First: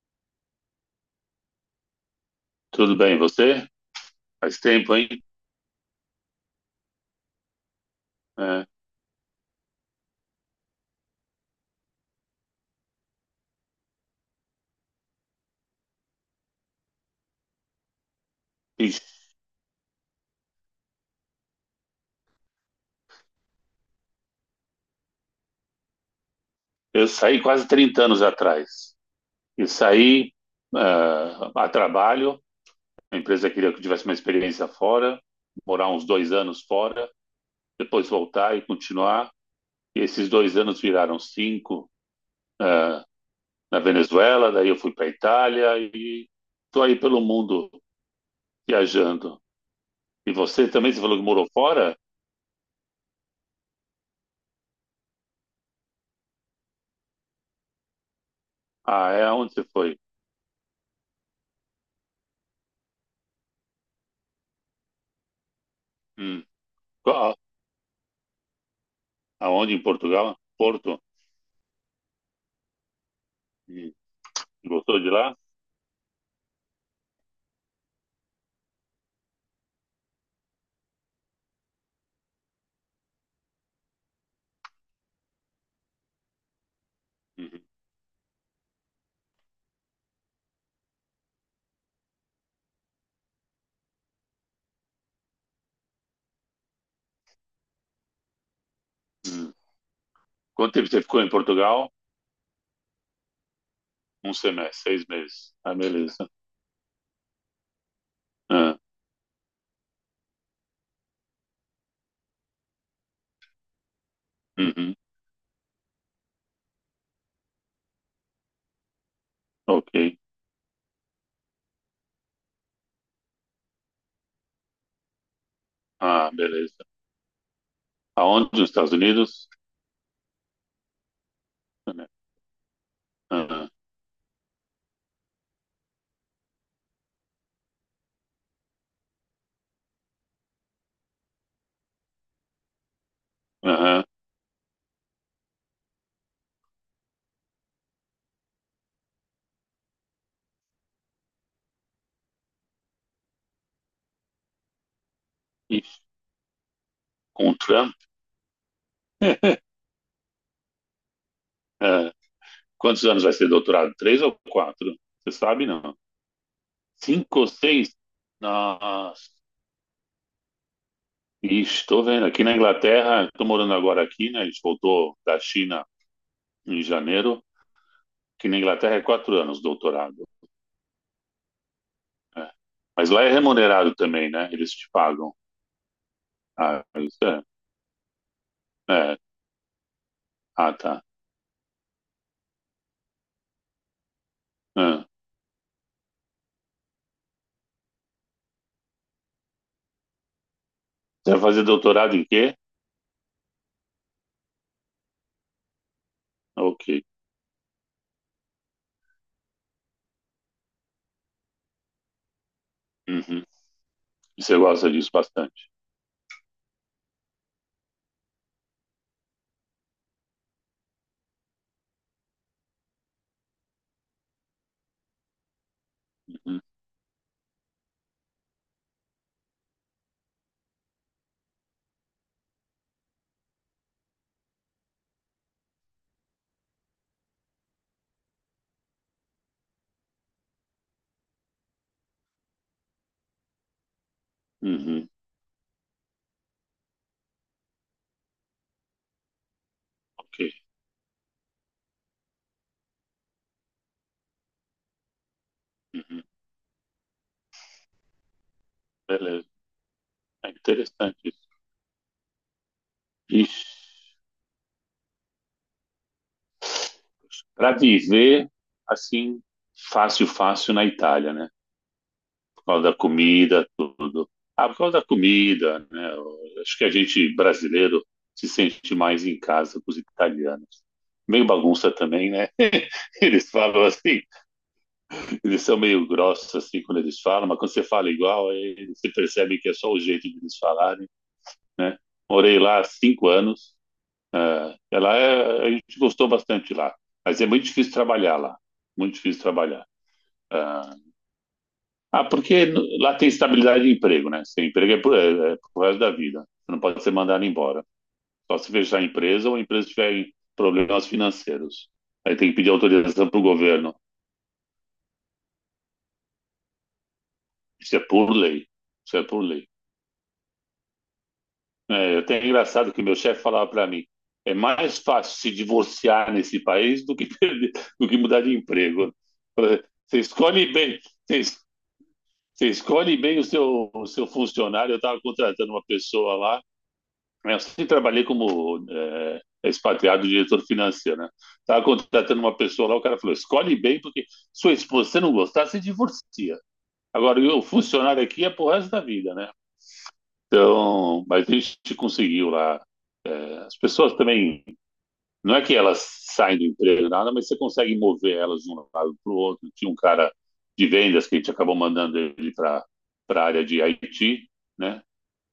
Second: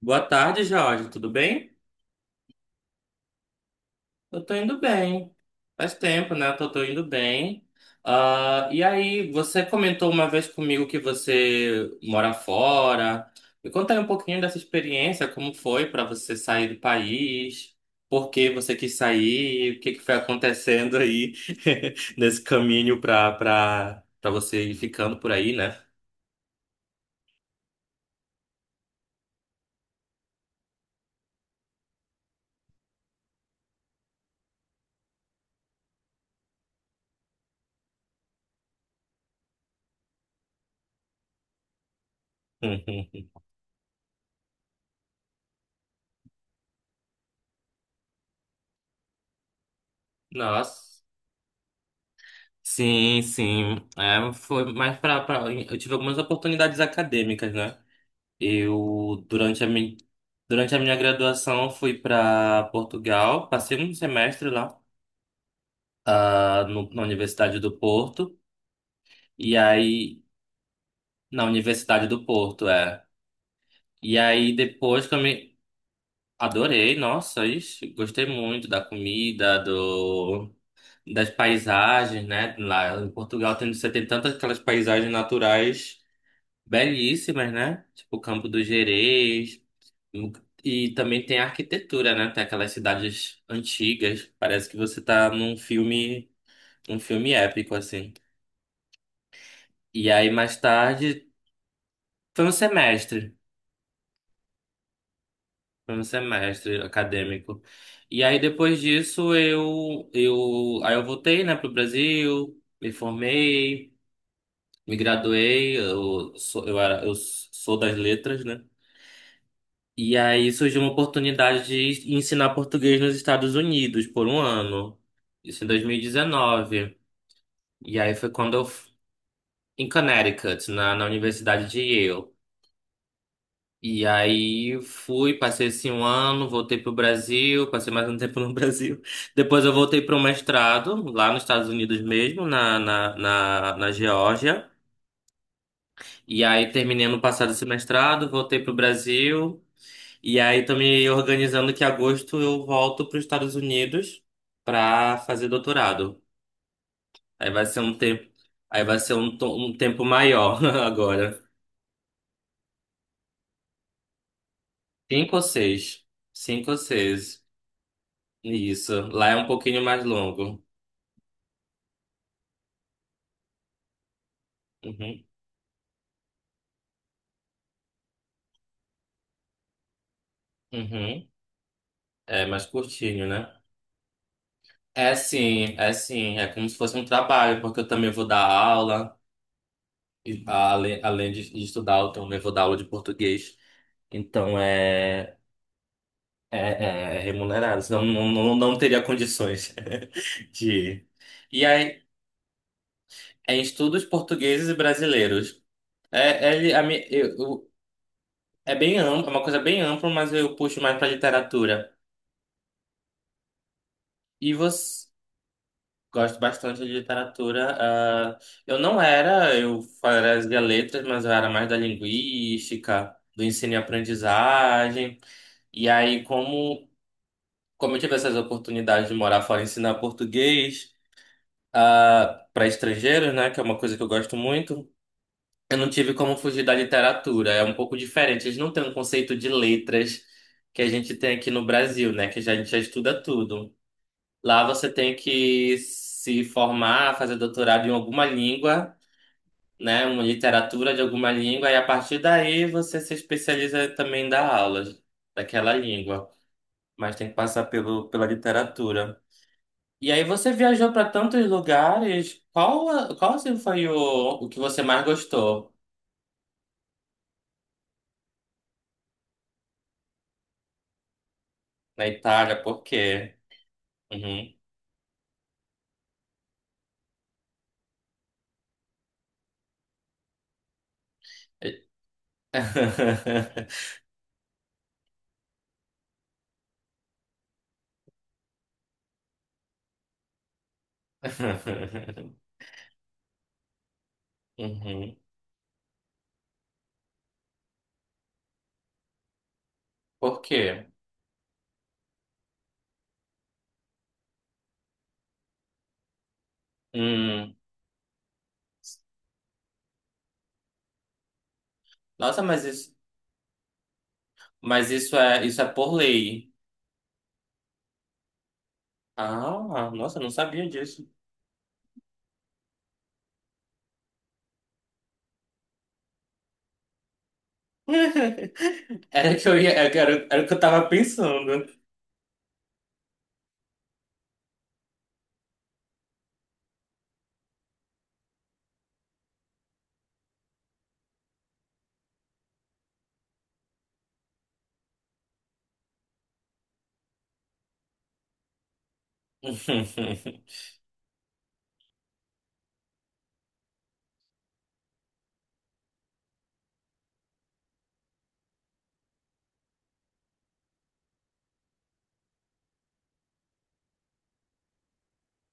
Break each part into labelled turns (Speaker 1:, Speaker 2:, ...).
Speaker 1: Boa tarde, Jorge. Tudo bem?
Speaker 2: Tudo bem, você?
Speaker 1: Eu tô
Speaker 2: Faz
Speaker 1: indo
Speaker 2: tempo, hein?
Speaker 1: bem. Faz tempo, né? Eu tô indo bem.
Speaker 2: É.
Speaker 1: E aí, você comentou uma vez comigo que você mora fora. Me conta aí um pouquinho dessa experiência, como foi pra você sair do país, por que você quis
Speaker 2: Ixi,
Speaker 1: sair, o que que foi acontecendo aí nesse caminho pra você ir ficando por aí, né?
Speaker 2: eu saí quase 30 anos atrás. E saí a trabalho. A empresa queria que eu tivesse uma experiência fora, morar uns 2 anos fora, depois voltar e continuar. E esses 2 anos viraram cinco, ah, na Venezuela. Daí eu fui para a Itália e estou aí pelo mundo viajando. E você também, você
Speaker 1: Nossa.
Speaker 2: falou que morou fora?
Speaker 1: Sim, sim. É, foi mais pra... Eu tive algumas oportunidades acadêmicas, né?
Speaker 2: Ah,
Speaker 1: Eu,
Speaker 2: é? Aonde você foi?
Speaker 1: durante a minha graduação, fui para Portugal, passei um semestre lá,
Speaker 2: Hum.
Speaker 1: na
Speaker 2: Qual-
Speaker 1: Universidade do Porto, e
Speaker 2: Aonde em
Speaker 1: aí...
Speaker 2: Portugal? Porto?
Speaker 1: Na Universidade do Porto, é.
Speaker 2: Hum.
Speaker 1: E aí,
Speaker 2: Gostou
Speaker 1: depois
Speaker 2: de
Speaker 1: que eu
Speaker 2: lá?
Speaker 1: me... Adorei, nossa, ixi, gostei muito da comida, do... das paisagens, né? Lá em Portugal tem, você tem tantas aquelas paisagens naturais belíssimas,
Speaker 2: Uhum.
Speaker 1: né? Tipo, o Campo do Gerês. E também tem a arquitetura, né? Tem aquelas cidades antigas. Parece que você tá num filme épico, assim.
Speaker 2: Uhum.
Speaker 1: E aí, mais
Speaker 2: Quanto tempo você ficou
Speaker 1: tarde,
Speaker 2: em Portugal?
Speaker 1: foi um semestre.
Speaker 2: Um semestre, 6 meses. Ah,
Speaker 1: Foi um
Speaker 2: beleza.
Speaker 1: semestre acadêmico. E aí,
Speaker 2: Ah,
Speaker 1: depois disso, aí eu voltei, né, pro Brasil, me formei,
Speaker 2: uhum.
Speaker 1: me graduei. Eu sou das letras, né?
Speaker 2: Ok.
Speaker 1: E aí surgiu uma oportunidade de ensinar português nos Estados Unidos por um ano. Isso em
Speaker 2: Ah,
Speaker 1: 2019. E
Speaker 2: beleza.
Speaker 1: dezenove. E aí foi
Speaker 2: Aonde?
Speaker 1: quando eu...
Speaker 2: Nos
Speaker 1: f-
Speaker 2: Estados Unidos?
Speaker 1: Em Connecticut, na Universidade de Yale.
Speaker 2: Aham.
Speaker 1: E aí fui, passei assim um ano, voltei pro Brasil, passei mais um tempo no Brasil. Depois eu voltei para um mestrado, lá nos Estados Unidos mesmo, na
Speaker 2: Aham.
Speaker 1: Geórgia. E aí terminei no passado esse mestrado, voltei pro Brasil. E aí tô me organizando que em agosto eu volto para os Estados Unidos para fazer
Speaker 2: E
Speaker 1: doutorado. Aí
Speaker 2: com o
Speaker 1: vai ser
Speaker 2: Trump?
Speaker 1: um tempo, aí vai ser um, to- um tempo maior agora.
Speaker 2: Ah, quantos anos vai ser doutorado? Três ou quatro?
Speaker 1: Cinco
Speaker 2: Você
Speaker 1: ou
Speaker 2: sabe, não?
Speaker 1: seis? Cinco ou
Speaker 2: Cinco
Speaker 1: seis.
Speaker 2: ou seis?
Speaker 1: Isso. Lá
Speaker 2: Nossa.
Speaker 1: é um pouquinho mais longo.
Speaker 2: Ixi, estou vendo. Aqui na Inglaterra, estou morando agora aqui, né? A gente voltou
Speaker 1: Uhum,
Speaker 2: da China em janeiro. Aqui na Inglaterra é 4 anos doutorado.
Speaker 1: uhum. É
Speaker 2: É.
Speaker 1: mais
Speaker 2: Mas lá
Speaker 1: curtinho,
Speaker 2: é
Speaker 1: né?
Speaker 2: remunerado também, né? Eles te
Speaker 1: É
Speaker 2: pagam.
Speaker 1: sim, é sim. É como se
Speaker 2: Ah,
Speaker 1: fosse um
Speaker 2: isso é.
Speaker 1: trabalho, porque eu também vou dar
Speaker 2: É.
Speaker 1: aula. E,
Speaker 2: Ah, tá.
Speaker 1: além de estudar, eu também vou dar aula de português. Então
Speaker 2: Ah.
Speaker 1: é. É, é remunerado, senão não teria condições de.
Speaker 2: Você vai fazer
Speaker 1: E aí,
Speaker 2: doutorado em quê?
Speaker 1: é em estudos portugueses e brasileiros. É, é, li- a
Speaker 2: Ok.
Speaker 1: mi- eu- é bem amplo, é uma coisa bem ampla, mas eu puxo mais para literatura.
Speaker 2: Uhum. E
Speaker 1: E
Speaker 2: você gosta
Speaker 1: você?
Speaker 2: disso bastante.
Speaker 1: Gosto bastante de literatura. Eu não era, eu fazia letras, mas eu era mais da linguística, do ensino e aprendizagem. E aí,
Speaker 2: Uhum.
Speaker 1: como eu tive essas oportunidades de morar fora e ensinar português. Para estrangeiros, né? Que é uma coisa que eu gosto muito. Eu não tive como fugir da literatura. É um pouco diferente. Eles não têm um conceito de letras que a gente tem aqui no Brasil, né? A gente já estuda tudo. Lá você
Speaker 2: Uhum.
Speaker 1: tem que se formar, fazer doutorado em alguma língua, né? Uma
Speaker 2: Ok.
Speaker 1: literatura de alguma língua, e a partir daí você se especializa também em dar aulas daquela
Speaker 2: Uhum.
Speaker 1: língua. Mas tem que passar pela literatura.
Speaker 2: Beleza.
Speaker 1: E aí
Speaker 2: É
Speaker 1: você viajou para
Speaker 2: interessante isso.
Speaker 1: tantos lugares. Qual assim
Speaker 2: Ixi.
Speaker 1: foi o que você mais gostou
Speaker 2: Para viver assim, fácil, fácil na Itália, né?
Speaker 1: na Itália?
Speaker 2: Por
Speaker 1: Por
Speaker 2: causa da
Speaker 1: quê?
Speaker 2: comida, tudo.
Speaker 1: Uhum.
Speaker 2: Ah, por causa da comida, né? Eu acho que a gente brasileiro se sente mais em casa com os italianos. Meio bagunça também, né? Eles falam assim, eles são meio grossos assim quando eles falam, mas quando você fala igual, aí você percebe que é só o jeito de eles falarem, né? Morei lá há 5 anos. Ela
Speaker 1: Uhum.
Speaker 2: é, a gente gostou bastante lá, mas é muito difícil trabalhar lá, muito difícil trabalhar.
Speaker 1: Por quê?
Speaker 2: Ah, ah, porque lá tem estabilidade de emprego, né? Seu emprego é pro resto da vida. Você não pode ser mandado
Speaker 1: Hum.
Speaker 2: embora. Só se fechar a empresa ou a empresa tiver problemas financeiros. Aí
Speaker 1: Nossa,
Speaker 2: tem que pedir autorização pro governo.
Speaker 1: mas isso é por lei.
Speaker 2: Isso é por lei. Isso é por lei.
Speaker 1: Ah, nossa, eu não sabia disso.
Speaker 2: É, até é engraçado que meu chefe falava para mim, é mais fácil se divorciar nesse país do que perder, do que mudar de emprego.
Speaker 1: Era que eu ia,
Speaker 2: Você
Speaker 1: era, era o que eu
Speaker 2: escolhe
Speaker 1: tava
Speaker 2: bem, você,
Speaker 1: pensando.
Speaker 2: você escolhe bem o seu funcionário. Eu estava contratando uma pessoa lá. É, eu sempre trabalhei como expatriado diretor financeiro, né? Tava contratando uma pessoa lá, o cara falou: escolhe bem, porque sua esposa, se você não gostar, você divorcia. Agora, o funcionário aqui é pro resto da vida, né? Então, mas a gente conseguiu lá. É, as pessoas também, não é que elas saem do emprego, nada, mas você consegue mover elas de um lado para o outro. Tinha um cara de vendas que a gente acabou mandando ele para a área de IT, né?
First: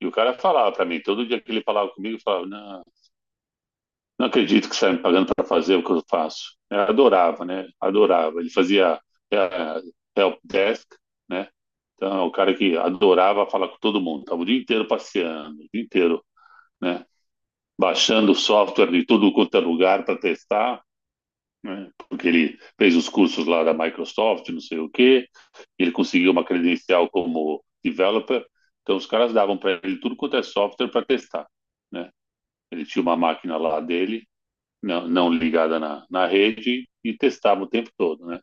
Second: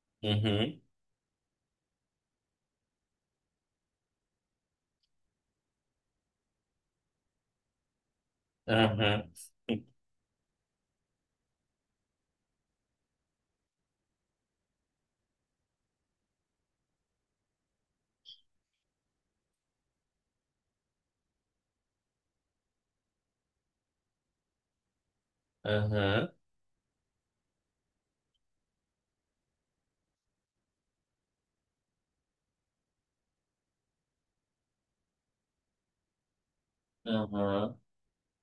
Speaker 2: E o cara falava
Speaker 1: Uhum.
Speaker 2: para mim, todo dia que ele falava comigo, eu falava, não, não acredito que está me pagando para fazer o que eu faço. Eu adorava, né? Adorava. Ele fazia
Speaker 1: Uhum.
Speaker 2: é, help desk, né? Então, é o cara que adorava falar com todo mundo. Estava o dia inteiro passeando, o dia inteiro, né? Baixando software de tudo quanto é lugar para testar, né? Porque ele fez os cursos lá da Microsoft, não sei o quê. Ele
Speaker 1: Uhum.
Speaker 2: conseguiu uma credencial como developer. Então, os caras davam para ele tudo quanto é software para testar, né? Ele tinha uma máquina lá dele não, não ligada na rede e
Speaker 1: Uhum.
Speaker 2: testava o
Speaker 1: Uhum.
Speaker 2: tempo todo, né?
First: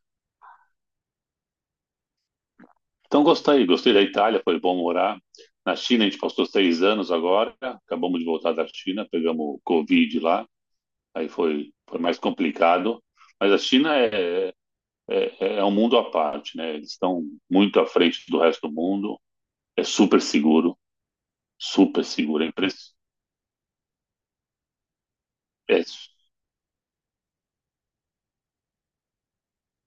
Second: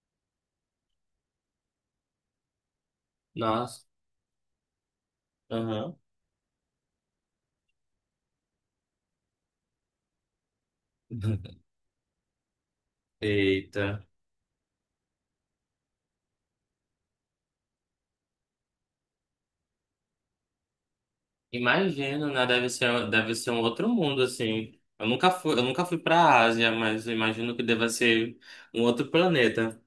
Speaker 2: Então gostei,
Speaker 1: Nossa.
Speaker 2: gostei da Itália, foi bom morar. Na
Speaker 1: Uhum.
Speaker 2: China a gente passou 6 anos agora, acabamos de voltar da China, pegamos o Covid lá, aí foi mais complicado. Mas a China
Speaker 1: Eita.
Speaker 2: é um mundo à parte, né? Eles estão muito à frente do resto do mundo, é super seguro, super
Speaker 1: Imagino,
Speaker 2: seguro.
Speaker 1: né? Deve ser um outro mundo, assim. Eu nunca
Speaker 2: É,
Speaker 1: fui pra Ásia, mas eu imagino que deva ser um outro planeta.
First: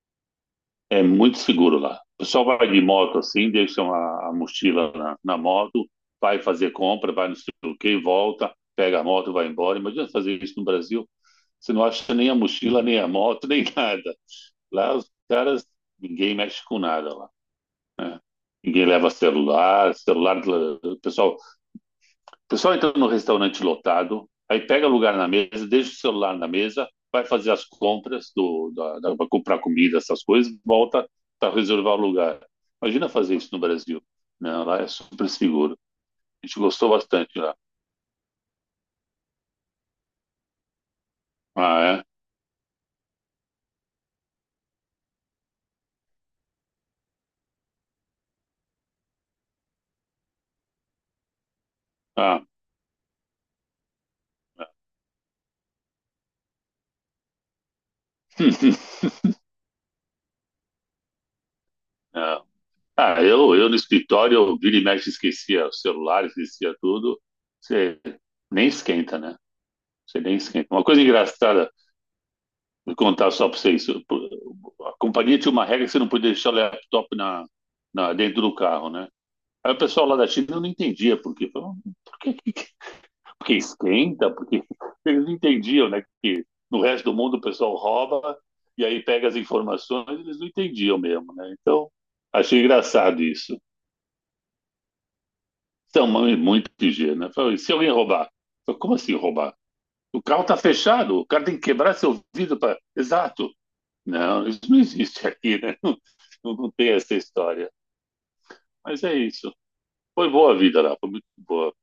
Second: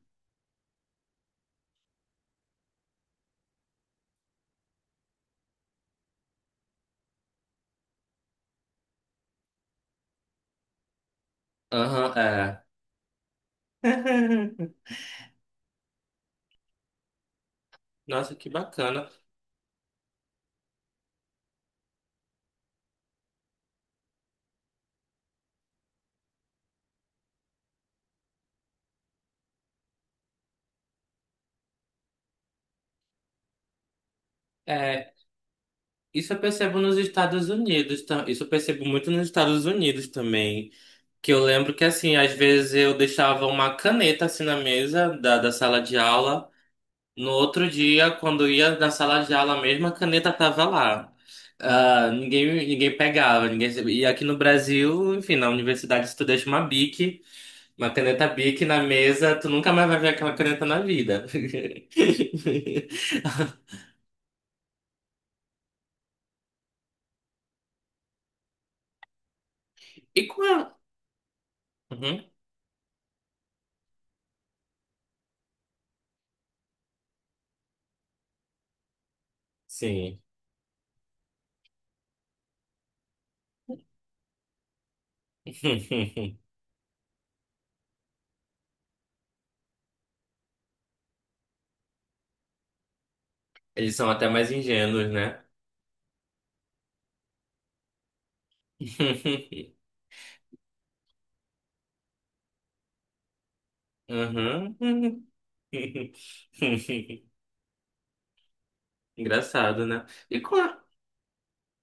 Speaker 2: é muito seguro lá. O pessoal vai de moto assim, deixa uma a mochila na moto, vai fazer compra, vai no sei o quê, volta, pega a moto, vai embora. Imagina fazer isso no Brasil. Você não
Speaker 1: Aham,
Speaker 2: acha nem a
Speaker 1: é.
Speaker 2: mochila, nem a moto, nem nada. Lá os caras, ninguém mexe com nada lá, né?
Speaker 1: Nossa, que
Speaker 2: Ninguém
Speaker 1: bacana.
Speaker 2: leva celular, celular, o pessoal o pessoal entra no restaurante lotado, aí pega lugar na mesa, deixa o celular na mesa, vai fazer as compras da para comprar comida, essas coisas, volta para reservar o lugar. Imagina fazer isso no Brasil. Não, lá é
Speaker 1: É,
Speaker 2: super seguro.
Speaker 1: isso eu
Speaker 2: A gente
Speaker 1: percebo
Speaker 2: gostou
Speaker 1: nos
Speaker 2: bastante
Speaker 1: Estados
Speaker 2: lá.
Speaker 1: Unidos, isso eu percebo muito nos Estados Unidos também. Que eu lembro que,
Speaker 2: Ah, é?
Speaker 1: assim, às vezes eu deixava uma caneta assim na mesa da sala de aula. No outro dia, quando ia na sala de aula, a mesma caneta tava lá. Ah,
Speaker 2: Ah,
Speaker 1: ninguém pegava, ninguém... E aqui no Brasil, enfim, na universidade, se tu deixa uma Bic, uma caneta Bic na mesa, tu nunca mais vai ver aquela caneta na vida.
Speaker 2: Não. Eu no escritório, eu vira e mexe, esquecia o celular, esquecia tudo. Você nem esquenta, né? Você
Speaker 1: E
Speaker 2: nem
Speaker 1: com
Speaker 2: esquenta.
Speaker 1: a...
Speaker 2: Uma coisa engraçada.
Speaker 1: Uhum,
Speaker 2: Vou contar só para vocês. A companhia tinha uma regra que você não podia deixar o laptop na, dentro do carro, né? Aí o pessoal lá
Speaker 1: Sim.
Speaker 2: da China não entendia por quê. Falou, por que, porque esquenta? Porque eles não entendiam, né? Que no resto do mundo o pessoal rouba e aí pega as informações, eles não entendiam mesmo, né? Então, achei engraçado isso.
Speaker 1: Eles são até mais ingênuos, né?
Speaker 2: Então, muito ingênuo, né? Falei, se alguém roubar? Falei, como assim roubar? O carro tá fechado, o cara tem que quebrar seu vidro para. Exato. Não, isso não existe
Speaker 1: Uhum.
Speaker 2: aqui, né? Não, não tem essa história. Mas é isso.
Speaker 1: Engraçado, né?
Speaker 2: Foi
Speaker 1: E
Speaker 2: boa
Speaker 1: com
Speaker 2: a vida lá, foi muito boa.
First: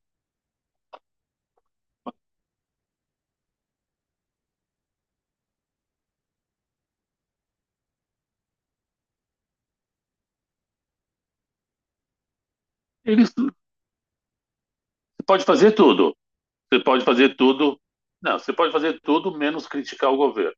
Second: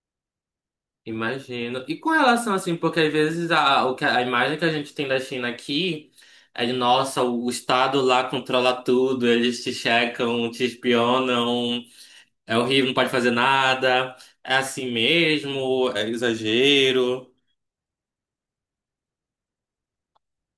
Speaker 1: Imagino. E com relação assim, porque às vezes a imagem que a gente tem da China aqui é de, nossa, o Estado lá controla tudo, eles te checam, te espionam, é horrível, não pode fazer
Speaker 2: Você
Speaker 1: nada, é assim
Speaker 2: pode fazer
Speaker 1: mesmo, é
Speaker 2: tudo. Você pode
Speaker 1: exagero.
Speaker 2: fazer tudo. Não, você pode fazer tudo menos criticar o governo.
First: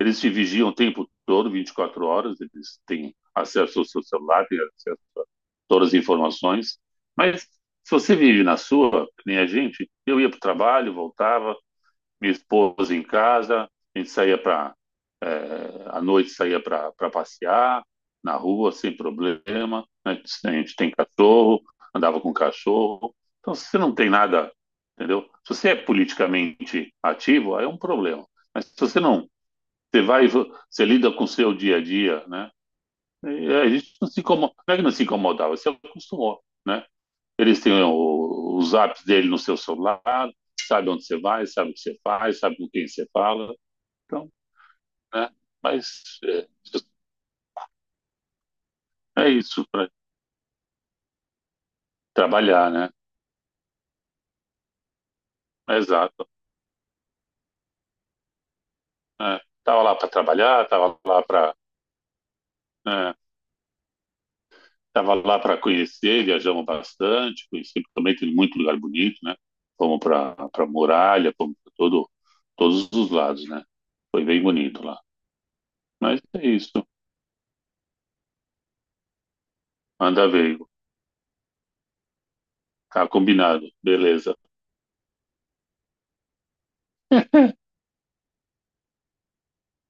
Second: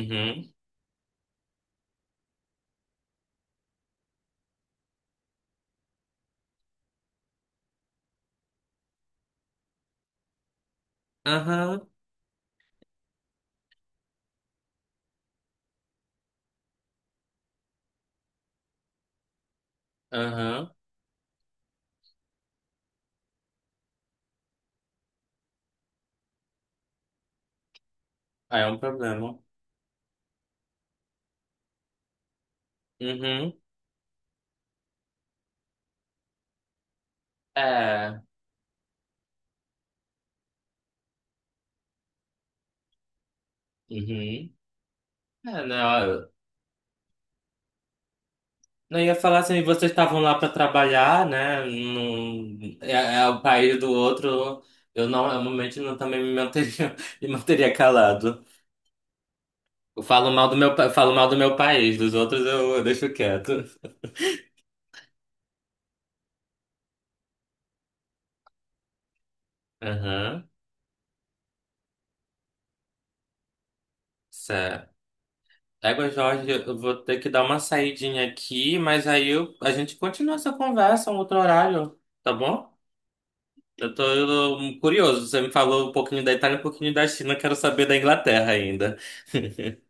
Speaker 2: Eles te vigiam o tempo todo, 24 horas, eles têm acesso ao seu celular, têm acesso a todas as informações. Mas se você vive na sua, que nem a gente, eu ia para o trabalho, voltava,
Speaker 1: Aham,
Speaker 2: minha esposa em casa, a gente saía para. É, à noite saía para passear na rua sem problema. Né? A
Speaker 1: aham.
Speaker 2: gente tem cachorro, andava com cachorro. Então, se você não tem nada, entendeu? Se você é politicamente ativo, aí é um problema.
Speaker 1: Aí é
Speaker 2: Mas
Speaker 1: um
Speaker 2: se você não,
Speaker 1: problema.
Speaker 2: você vai, você lida com o seu dia a dia, né?
Speaker 1: Uhum.
Speaker 2: E a gente não se incomoda, não é que não se incomodava, você acostumou, né? Eles têm
Speaker 1: É.
Speaker 2: os apps dele no seu celular, sabe onde você vai, sabe o que você faz, sabe com quem você fala. Então,
Speaker 1: Uhum.
Speaker 2: né?
Speaker 1: É,
Speaker 2: Mas
Speaker 1: né?
Speaker 2: é,
Speaker 1: Não, eu ia
Speaker 2: é
Speaker 1: falar assim,
Speaker 2: isso
Speaker 1: vocês
Speaker 2: para
Speaker 1: estavam lá para trabalhar, né?
Speaker 2: trabalhar,
Speaker 1: Num,
Speaker 2: né?
Speaker 1: é, é o país do outro. Eu
Speaker 2: É.
Speaker 1: realmente não também
Speaker 2: Exato.
Speaker 1: me manteria, me manteria calado.
Speaker 2: É. Tava lá
Speaker 1: Eu
Speaker 2: para
Speaker 1: falo mal do
Speaker 2: trabalhar,
Speaker 1: meu, pa- falo mal do meu país, dos outros eu deixo
Speaker 2: é,
Speaker 1: quieto.
Speaker 2: tava lá para conhecer, viajamos bastante, conheci também tem muito lugar bonito, né? Fomos para
Speaker 1: Aham,
Speaker 2: para muralha, fomos para todos os lados, né? Foi bem bonito
Speaker 1: certo.
Speaker 2: lá.
Speaker 1: Égua,
Speaker 2: Mas é
Speaker 1: Jorge, eu
Speaker 2: isso.
Speaker 1: vou ter que dar uma saidinha aqui, mas a gente
Speaker 2: Anda
Speaker 1: continua essa
Speaker 2: veio.
Speaker 1: conversa um outro horário, tá bom?
Speaker 2: Tá combinado.
Speaker 1: Eu tô
Speaker 2: Beleza.
Speaker 1: eu, curioso, você me falou um pouquinho da Itália, um pouquinho da China, eu quero saber da Inglaterra ainda.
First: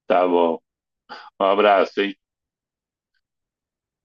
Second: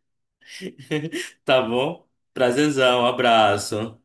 Speaker 2: Tá bom. Um
Speaker 1: Tá
Speaker 2: abraço,
Speaker 1: bom?
Speaker 2: hein?
Speaker 1: Prazerzão, abraço.